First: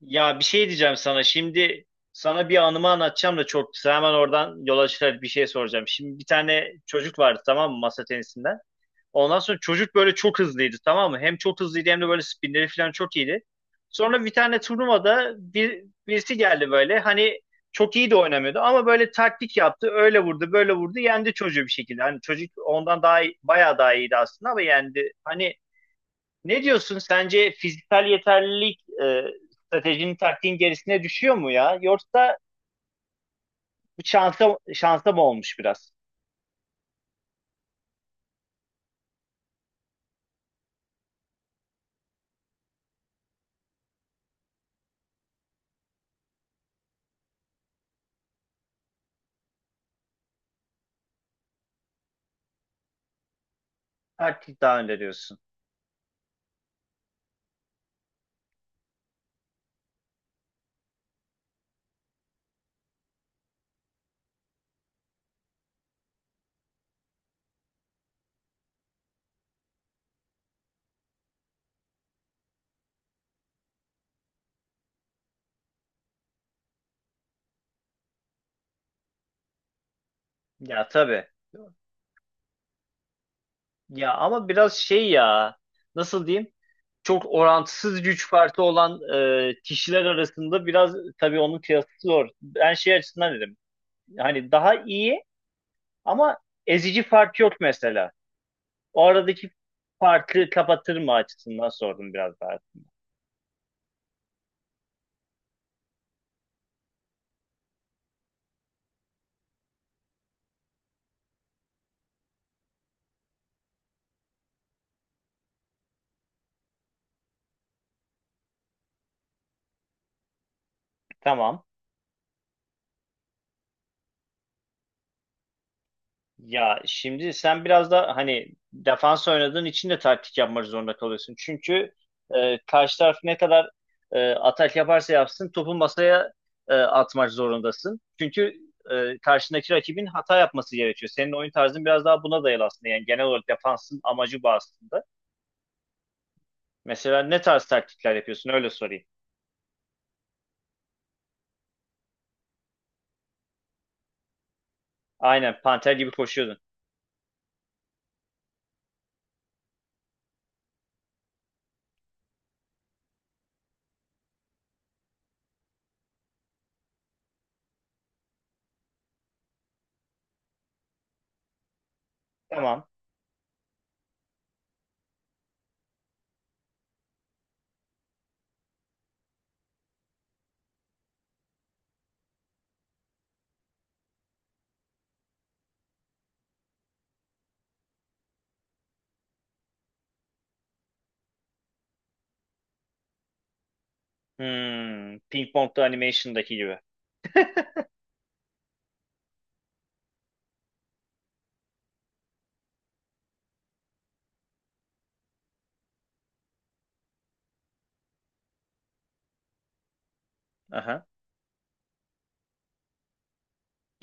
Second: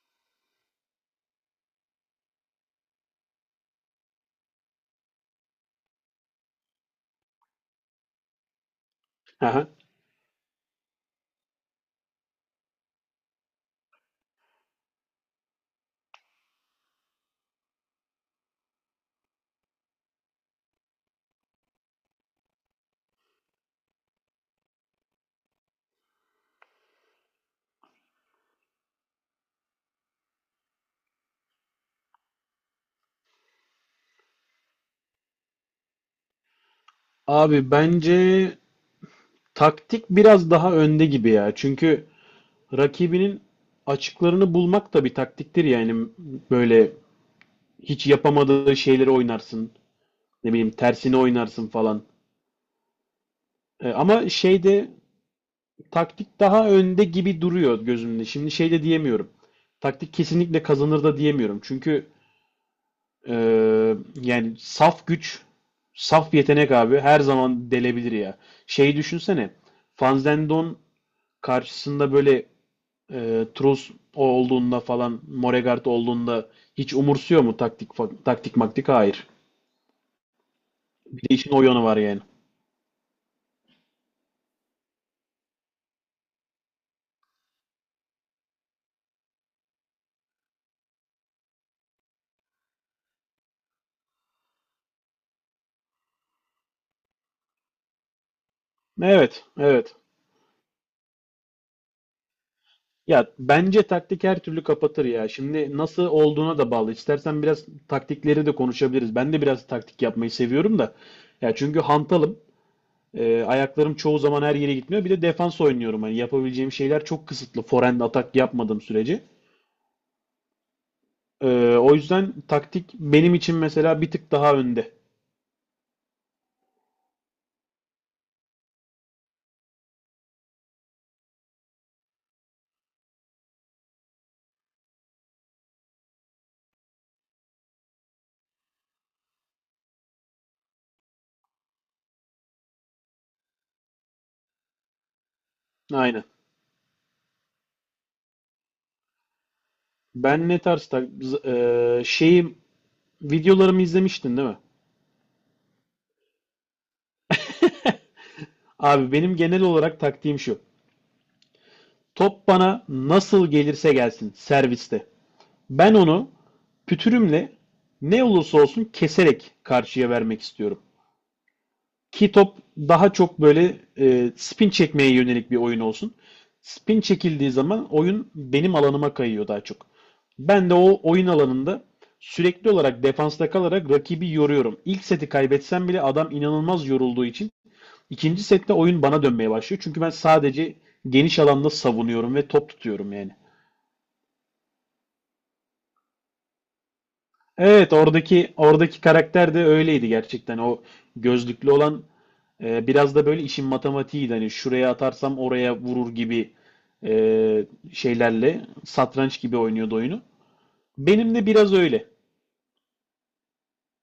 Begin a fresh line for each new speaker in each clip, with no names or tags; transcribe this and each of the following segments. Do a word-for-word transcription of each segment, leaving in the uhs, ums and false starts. Ya bir şey diyeceğim sana. Şimdi sana bir anımı anlatacağım da çok kısa. Hemen oradan yola çıkarak bir şey soracağım. Şimdi bir tane çocuk vardı tamam mı masa tenisinden. Ondan sonra
Aha.
çocuk böyle çok hızlıydı tamam mı? Hem çok hızlıydı hem de böyle spinleri falan çok iyiydi. Sonra bir tane turnuvada bir, birisi geldi böyle. Hani çok iyi de oynamıyordu ama böyle taktik yaptı. Öyle vurdu, böyle vurdu. Yendi çocuğu bir şekilde. Hani çocuk ondan daha iyi, bayağı daha iyiydi aslında ama yendi. Hani ne diyorsun? Sence fiziksel yeterlilik e, stratejinin taktiğin gerisine düşüyor mu ya? Yoksa bu şansa, şansa mı olmuş biraz?
Abi bence taktik biraz daha önde gibi ya. Çünkü rakibinin açıklarını bulmak da bir taktiktir yani. Böyle hiç yapamadığı şeyleri oynarsın. Ne bileyim tersini oynarsın falan. E, ama
Taktik daha
şeyde
önde diyorsun.
taktik daha önde gibi duruyor gözümde. Şimdi şey de diyemiyorum. Taktik kesinlikle kazanır da diyemiyorum. Çünkü e, yani saf güç, saf yetenek abi her zaman delebilir ya. Şeyi düşünsene. Van Zendon karşısında böyle e, Trus olduğunda falan Moregard olduğunda hiç umursuyor mu taktik taktik maktik? Hayır.
Ya
Bir
tabii.
de işin o yanı var yani.
Ya ama biraz şey ya, nasıl diyeyim? Çok orantısız güç farkı olan e, kişiler arasında biraz tabii onun kıyası zor. Ben şey açısından dedim. Hani daha iyi ama ezici fark yok mesela. O
Evet,
aradaki
evet.
farkı kapatır mı açısından sordum biraz daha.
Ya bence taktik her türlü kapatır ya. Şimdi nasıl olduğuna da bağlı. İstersen biraz taktikleri de konuşabiliriz. Ben de biraz taktik yapmayı seviyorum da. Ya çünkü hantalım. E, ayaklarım çoğu zaman her yere gitmiyor. Bir de defans oynuyorum. Hani yapabileceğim şeyler çok kısıtlı. Forehand atak yapmadığım sürece.
Tamam.
Ee, o yüzden taktik benim için mesela bir tık daha önde.
Ya şimdi sen biraz da hani defans oynadığın için de taktik yapmak zorunda kalıyorsun. Çünkü e, karşı taraf ne kadar e, atak yaparsa yapsın topu masaya e, atmak zorundasın. Çünkü e, karşındaki rakibin hata yapması gerekiyor. Senin oyun tarzın biraz daha buna dayalı aslında. Yani genel olarak defansın amacı bu aslında.
Aynen.
Mesela ne tarz taktikler yapıyorsun? Öyle sorayım.
Ben ne tarz tak z- ee, Şeyim, videolarımı izlemiştin değil mi?
Aynen panter gibi koşuyordun.
Abi benim genel olarak taktiğim şu. Top bana nasıl gelirse gelsin serviste. Ben onu pütürümle ne olursa olsun keserek karşıya vermek istiyorum. Ki top
Tamam.
daha çok böyle e, spin çekmeye yönelik bir oyun olsun. Spin çekildiği zaman oyun benim alanıma kayıyor daha çok. Ben de o oyun alanında sürekli olarak defansta kalarak rakibi yoruyorum. İlk seti kaybetsem bile adam inanılmaz yorulduğu için ikinci sette oyun bana dönmeye başlıyor. Çünkü ben sadece geniş alanda savunuyorum ve top tutuyorum yani.
Hmm, Ping Pong'da animation'daki gibi.
Evet, oradaki oradaki karakter de öyleydi gerçekten. O gözlüklü olan, e, biraz da böyle işin matematiğiydi. Hani şuraya atarsam oraya vurur gibi e, şeylerle satranç gibi oynuyordu oyunu. Benim de biraz öyle.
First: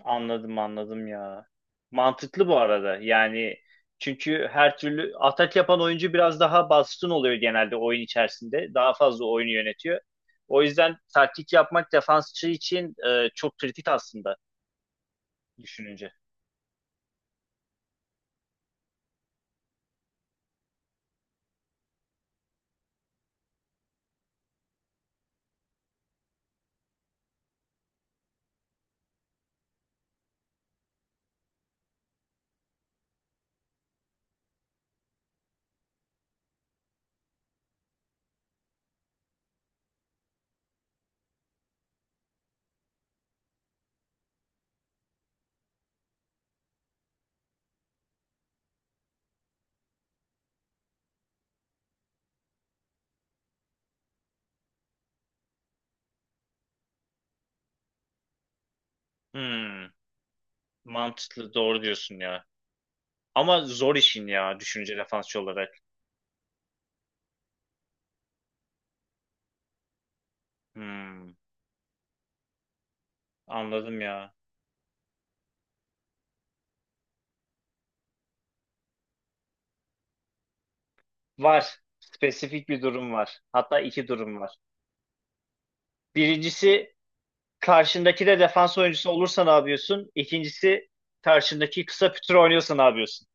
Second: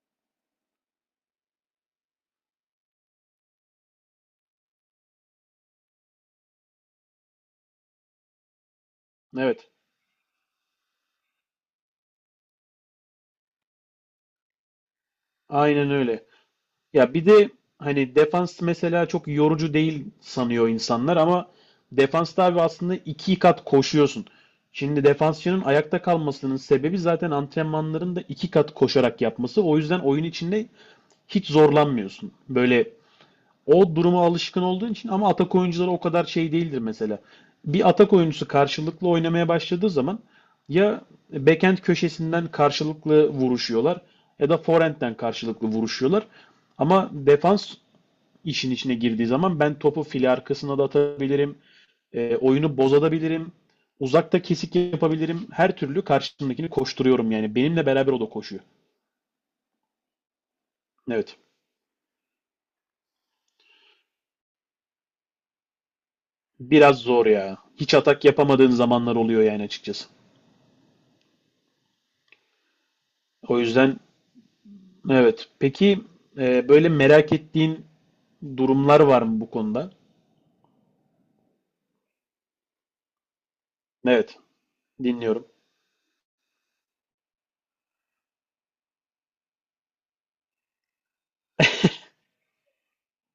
Anladım anladım ya. Mantıklı bu arada. Yani çünkü her türlü atak yapan oyuncu biraz daha baskın oluyor genelde oyun içerisinde. Daha fazla oyunu
Evet.
yönetiyor. O yüzden taktik yapmak defansçı için e, çok kritik aslında
Aynen
düşününce.
öyle. Ya bir de hani defans mesela çok yorucu değil sanıyor insanlar ama defansta abi aslında iki kat koşuyorsun. Şimdi defansçının ayakta kalmasının sebebi zaten antrenmanların da iki kat koşarak yapması. O yüzden oyun içinde hiç zorlanmıyorsun. Böyle o duruma alışkın olduğun için ama atak oyuncuları o kadar şey değildir mesela. Bir atak oyuncusu karşılıklı oynamaya başladığı zaman ya backend köşesinden karşılıklı vuruşuyorlar ya da forehand'den karşılıklı vuruşuyorlar. Ama defans işin içine girdiği zaman ben topu file arkasına da atabilirim, e, oyunu bozabilirim, uzakta kesik yapabilirim. Her türlü karşımdakini koşturuyorum yani. Benimle beraber o da koşuyor.
Hmm,
Evet.
mantıklı, doğru diyorsun ya. Ama zor işin ya düşününce defansçı olarak.
Biraz zor ya. Hiç atak yapamadığın zamanlar oluyor yani açıkçası.
Hmm,
O yüzden
anladım ya.
evet. Peki e, böyle merak ettiğin durumlar var mı bu konuda?
Var. Spesifik bir durum var. Hatta iki durum
Evet,
var.
dinliyorum.
Birincisi, Karşındaki de defans oyuncusu olursa ne yapıyorsun? İkincisi, karşındaki kısa pütür oynuyorsa ne yapıyorsun?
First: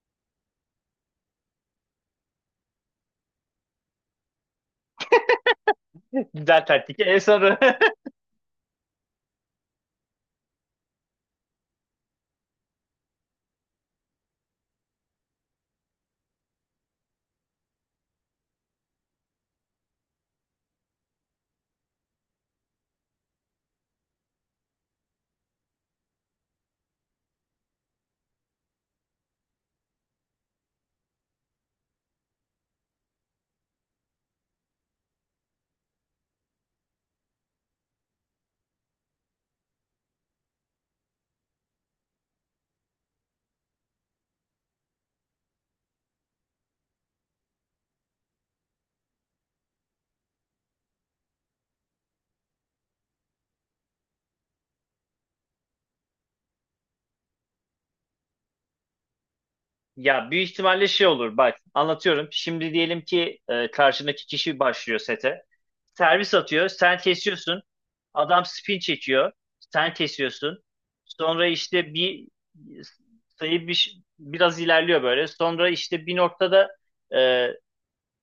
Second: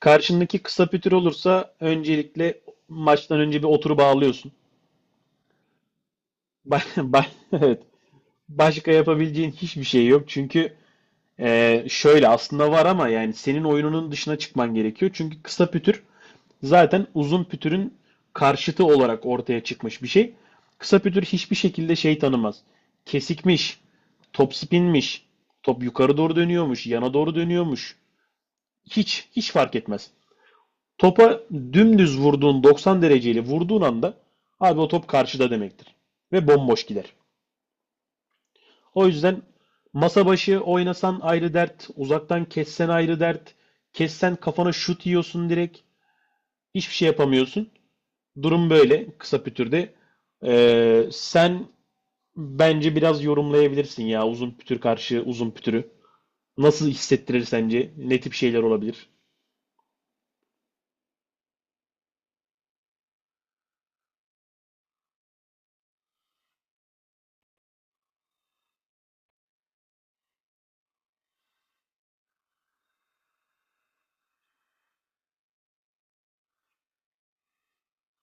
Karşındaki kısa pütür olursa öncelikle maçtan önce bir oturup ağlıyorsun.
Güzel
Ba-
taktik. En
ba-
sonu.
Evet. Başka yapabileceğin hiçbir şey yok. Çünkü Ee, şöyle aslında var ama yani senin oyununun dışına çıkman gerekiyor. Çünkü kısa pütür zaten uzun pütürün karşıtı olarak ortaya çıkmış bir şey. Kısa pütür hiçbir şekilde şey tanımaz. Kesikmiş, top spinmiş, top yukarı doğru dönüyormuş, yana doğru dönüyormuş. Hiç, hiç fark etmez. Topa dümdüz vurduğun, doksan dereceyle vurduğun anda abi o top karşıda demektir. Ve bomboş gider. O yüzden masa başı oynasan ayrı dert, uzaktan kessen ayrı dert, kessen kafana şut yiyorsun direkt. Hiçbir şey yapamıyorsun. Durum böyle kısa pütürde. Ee, sen bence biraz yorumlayabilirsin ya uzun pütür karşı uzun pütürü. Nasıl hissettirir sence? Ne tip şeyler olabilir?
Ya büyük ihtimalle şey olur, bak anlatıyorum. Şimdi diyelim ki e, karşındaki kişi başlıyor sete. Servis atıyor. Sen kesiyorsun. Adam spin çekiyor. Sen kesiyorsun. Sonra işte bir sayı, bir, biraz ilerliyor böyle. Sonra işte bir noktada e,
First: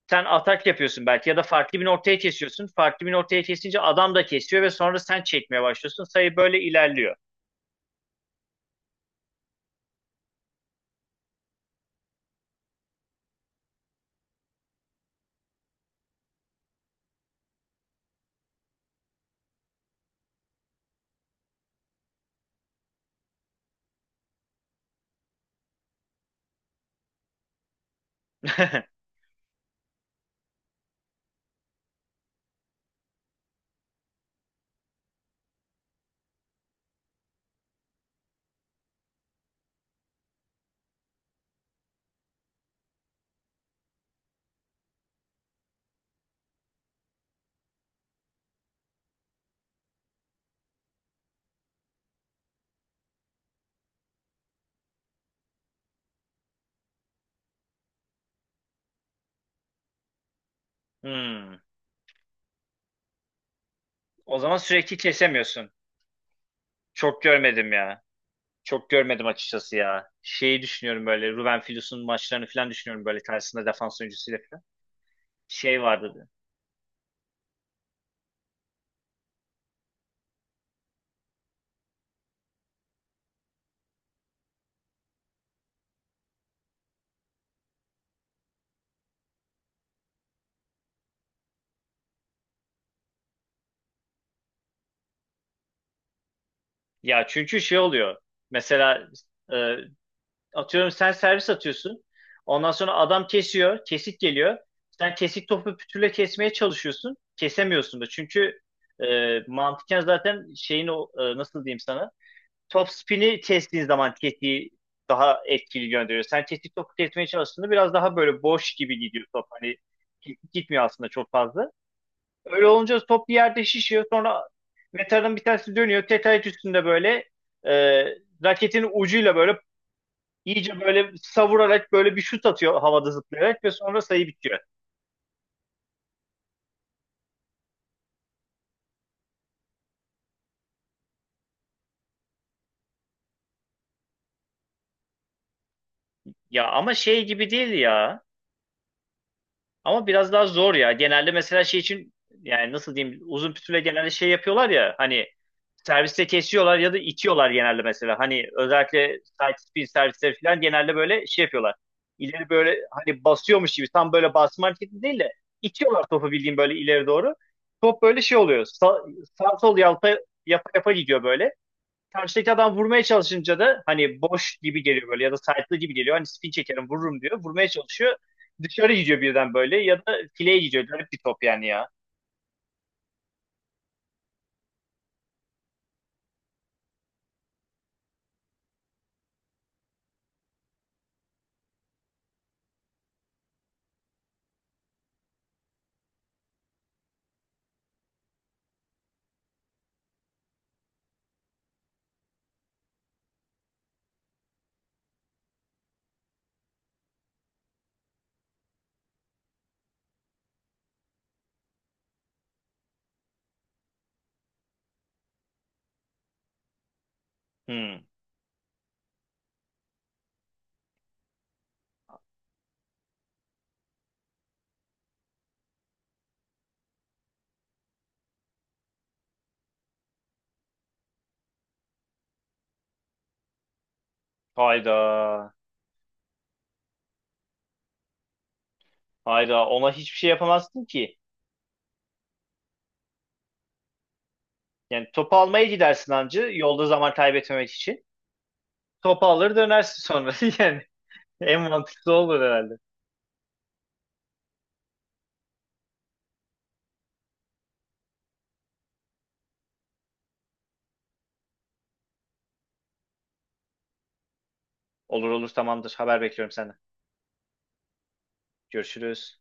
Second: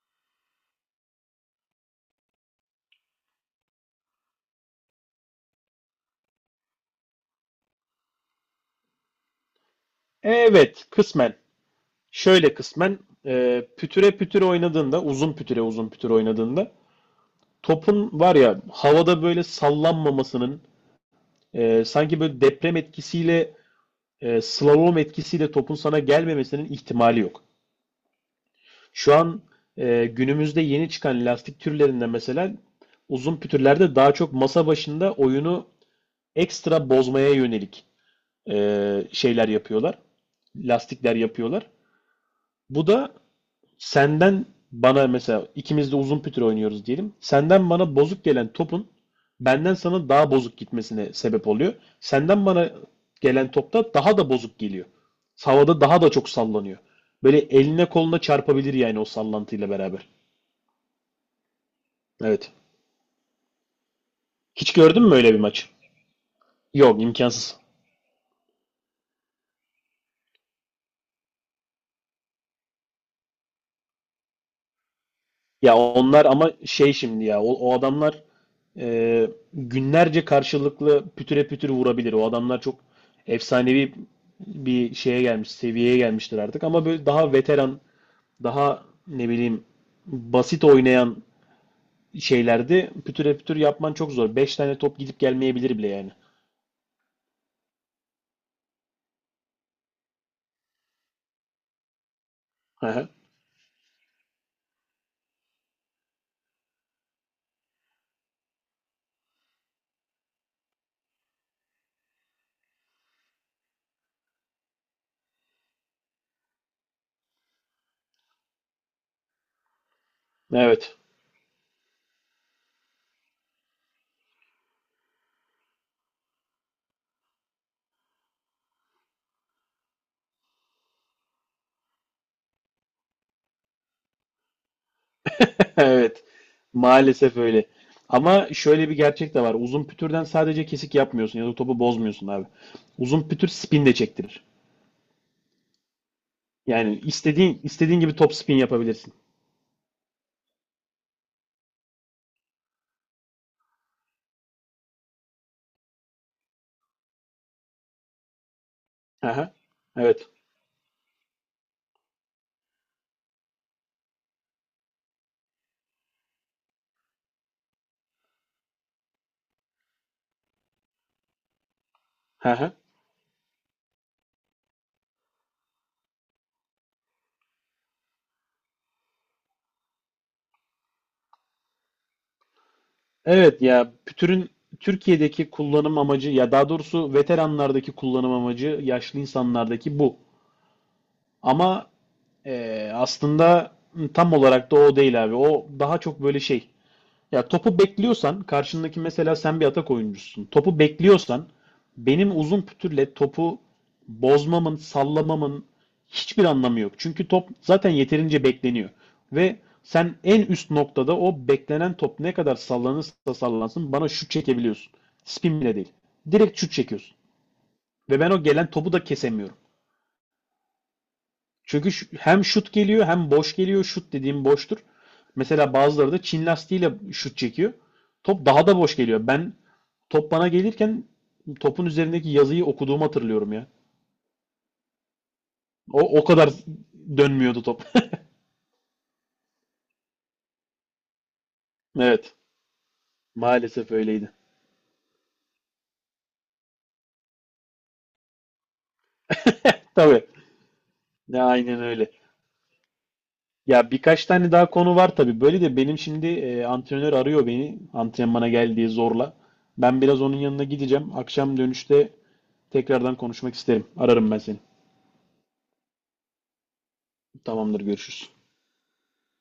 sen atak yapıyorsun belki ya da farklı bir ortaya kesiyorsun. Farklı bir ortaya kesince adam da kesiyor ve sonra sen çekmeye başlıyorsun. Sayı böyle ilerliyor.
Evet, kısmen. Şöyle kısmen e, pütüre pütüre oynadığında, uzun pütüre uzun pütüre oynadığında topun var ya havada böyle sallanmamasının, e, sanki böyle deprem etkisiyle, e, slalom etkisiyle topun sana gelmemesinin ihtimali yok. Şu an e, Günümüzde yeni çıkan lastik türlerinden mesela uzun pütürlerde daha çok masa başında oyunu ekstra bozmaya yönelik e, şeyler yapıyorlar. Lastikler yapıyorlar. Bu da senden bana, mesela ikimiz de uzun pütür oynuyoruz diyelim, senden bana bozuk gelen topun benden sana daha bozuk gitmesine sebep oluyor. Senden bana gelen topta daha da bozuk geliyor. Havada daha da çok sallanıyor. Böyle eline koluna çarpabilir yani o sallantıyla beraber.
Hmm.
Evet.
O zaman
Hiç
sürekli
gördün mü öyle bir maç?
kesemiyorsun.
Yok,
Çok
imkansız.
görmedim ya. Çok görmedim açıkçası ya. Şeyi düşünüyorum, böyle Ruben Filus'un maçlarını falan düşünüyorum böyle, karşısında defans oyuncusuyla falan.
Ya
Şey
onlar
vardı.
ama şey şimdi ya o, o adamlar e, günlerce karşılıklı pütüre pütür vurabilir. O adamlar çok efsanevi bir şeye gelmiş, seviyeye gelmiştir artık. Ama böyle daha veteran, daha ne bileyim basit oynayan şeylerde pütüre pütür yapman çok zor. Beş tane top gidip gelmeyebilir bile yani.
Ya çünkü şey oluyor. Mesela e, atıyorum sen servis atıyorsun. Ondan sonra
Aha.
adam kesiyor. Kesik geliyor. Sen kesik topu pütürle kesmeye çalışıyorsun. Kesemiyorsun da. Çünkü e, mantıken zaten şeyin o, e, nasıl diyeyim sana. Top spin'i kestiğin zaman kesiği daha etkili gönderiyor. Sen kesik topu kesmeye çalıştığında biraz daha böyle boş gibi gidiyor top. Hani kesik gitmiyor
Evet.
aslında çok fazla. Öyle olunca top bir yerde şişiyor. Sonra metanın bir tanesi dönüyor. Tetayet üstünde böyle, e, raketin ucuyla böyle İyice böyle savurarak böyle bir şut atıyor havada zıplayarak ve sonra sayı bitiyor.
Evet. Maalesef öyle. Ama şöyle bir gerçek de var. Uzun pütürden sadece kesik yapmıyorsun ya da topu bozmuyorsun abi. Uzun pütür spin de çektirir.
Ya ama
Yani
şey gibi
istediğin
değil
istediğin gibi
ya.
top spin yapabilirsin.
Ama biraz daha zor ya. Genelde mesela şey için, yani nasıl diyeyim, uzun pütüle genelde şey yapıyorlar ya, hani serviste kesiyorlar ya da itiyorlar genelde mesela. Hani özellikle
Aha.
side spin
Evet.
servisleri falan genelde böyle şey yapıyorlar. İleri böyle, hani basıyormuş gibi, tam böyle basma hareketi değil de itiyorlar topu bildiğin böyle ileri doğru. Top böyle şey oluyor. Sa sağ sol yalpa yapa yapa gidiyor böyle. karşıdaki
Aha.
adam vurmaya çalışınca da hani boş gibi geliyor böyle ya da side'lı gibi geliyor. Hani spin çekerim vururum diyor. Vurmaya çalışıyor. Dışarı gidiyor birden böyle ya da fileye gidiyor. Garip bir top yani ya.
Evet ya, pütürün Türkiye'deki kullanım amacı, ya daha doğrusu veteranlardaki kullanım amacı, yaşlı insanlardaki bu. Ama e, aslında tam olarak da o değil abi. O daha çok böyle şey. Ya topu bekliyorsan karşındaki, mesela sen bir atak oyuncusun, topu bekliyorsan benim uzun pütürle topu bozmamın, sallamamın hiçbir anlamı yok. Çünkü top zaten yeterince bekleniyor. Ve sen en üst noktada o beklenen top ne kadar sallanırsa sallansın bana şut çekebiliyorsun. Spin bile değil. Direkt şut çekiyorsun.
Hmm.
Ve ben o gelen topu da kesemiyorum. Çünkü hem şut geliyor hem boş geliyor. Şut dediğim boştur. Mesela bazıları da Çin lastiğiyle şut çekiyor. Top daha da boş geliyor. Ben top bana gelirken topun üzerindeki yazıyı okuduğumu hatırlıyorum ya.
Hayda.
O, o kadar dönmüyordu top.
Hayda. Ona hiçbir şey yapamazsın ki.
Evet. Maalesef öyleydi.
Yani topu almaya gidersin ancı yolda zaman kaybetmemek için. Topu alır dönersin
Tabii.
sonra. Yani
Ya
en
aynen öyle.
mantıklı olur herhalde.
Ya birkaç tane daha konu var tabii. Böyle de benim şimdi e, antrenör arıyor beni. Antrenmana gel diye zorla. Ben biraz onun yanına gideceğim. Akşam dönüşte tekrardan konuşmak isterim. Ararım ben seni.
Olur olur, tamamdır. Haber bekliyorum senden.
Tamamdır, görüşürüz.
Görüşürüz.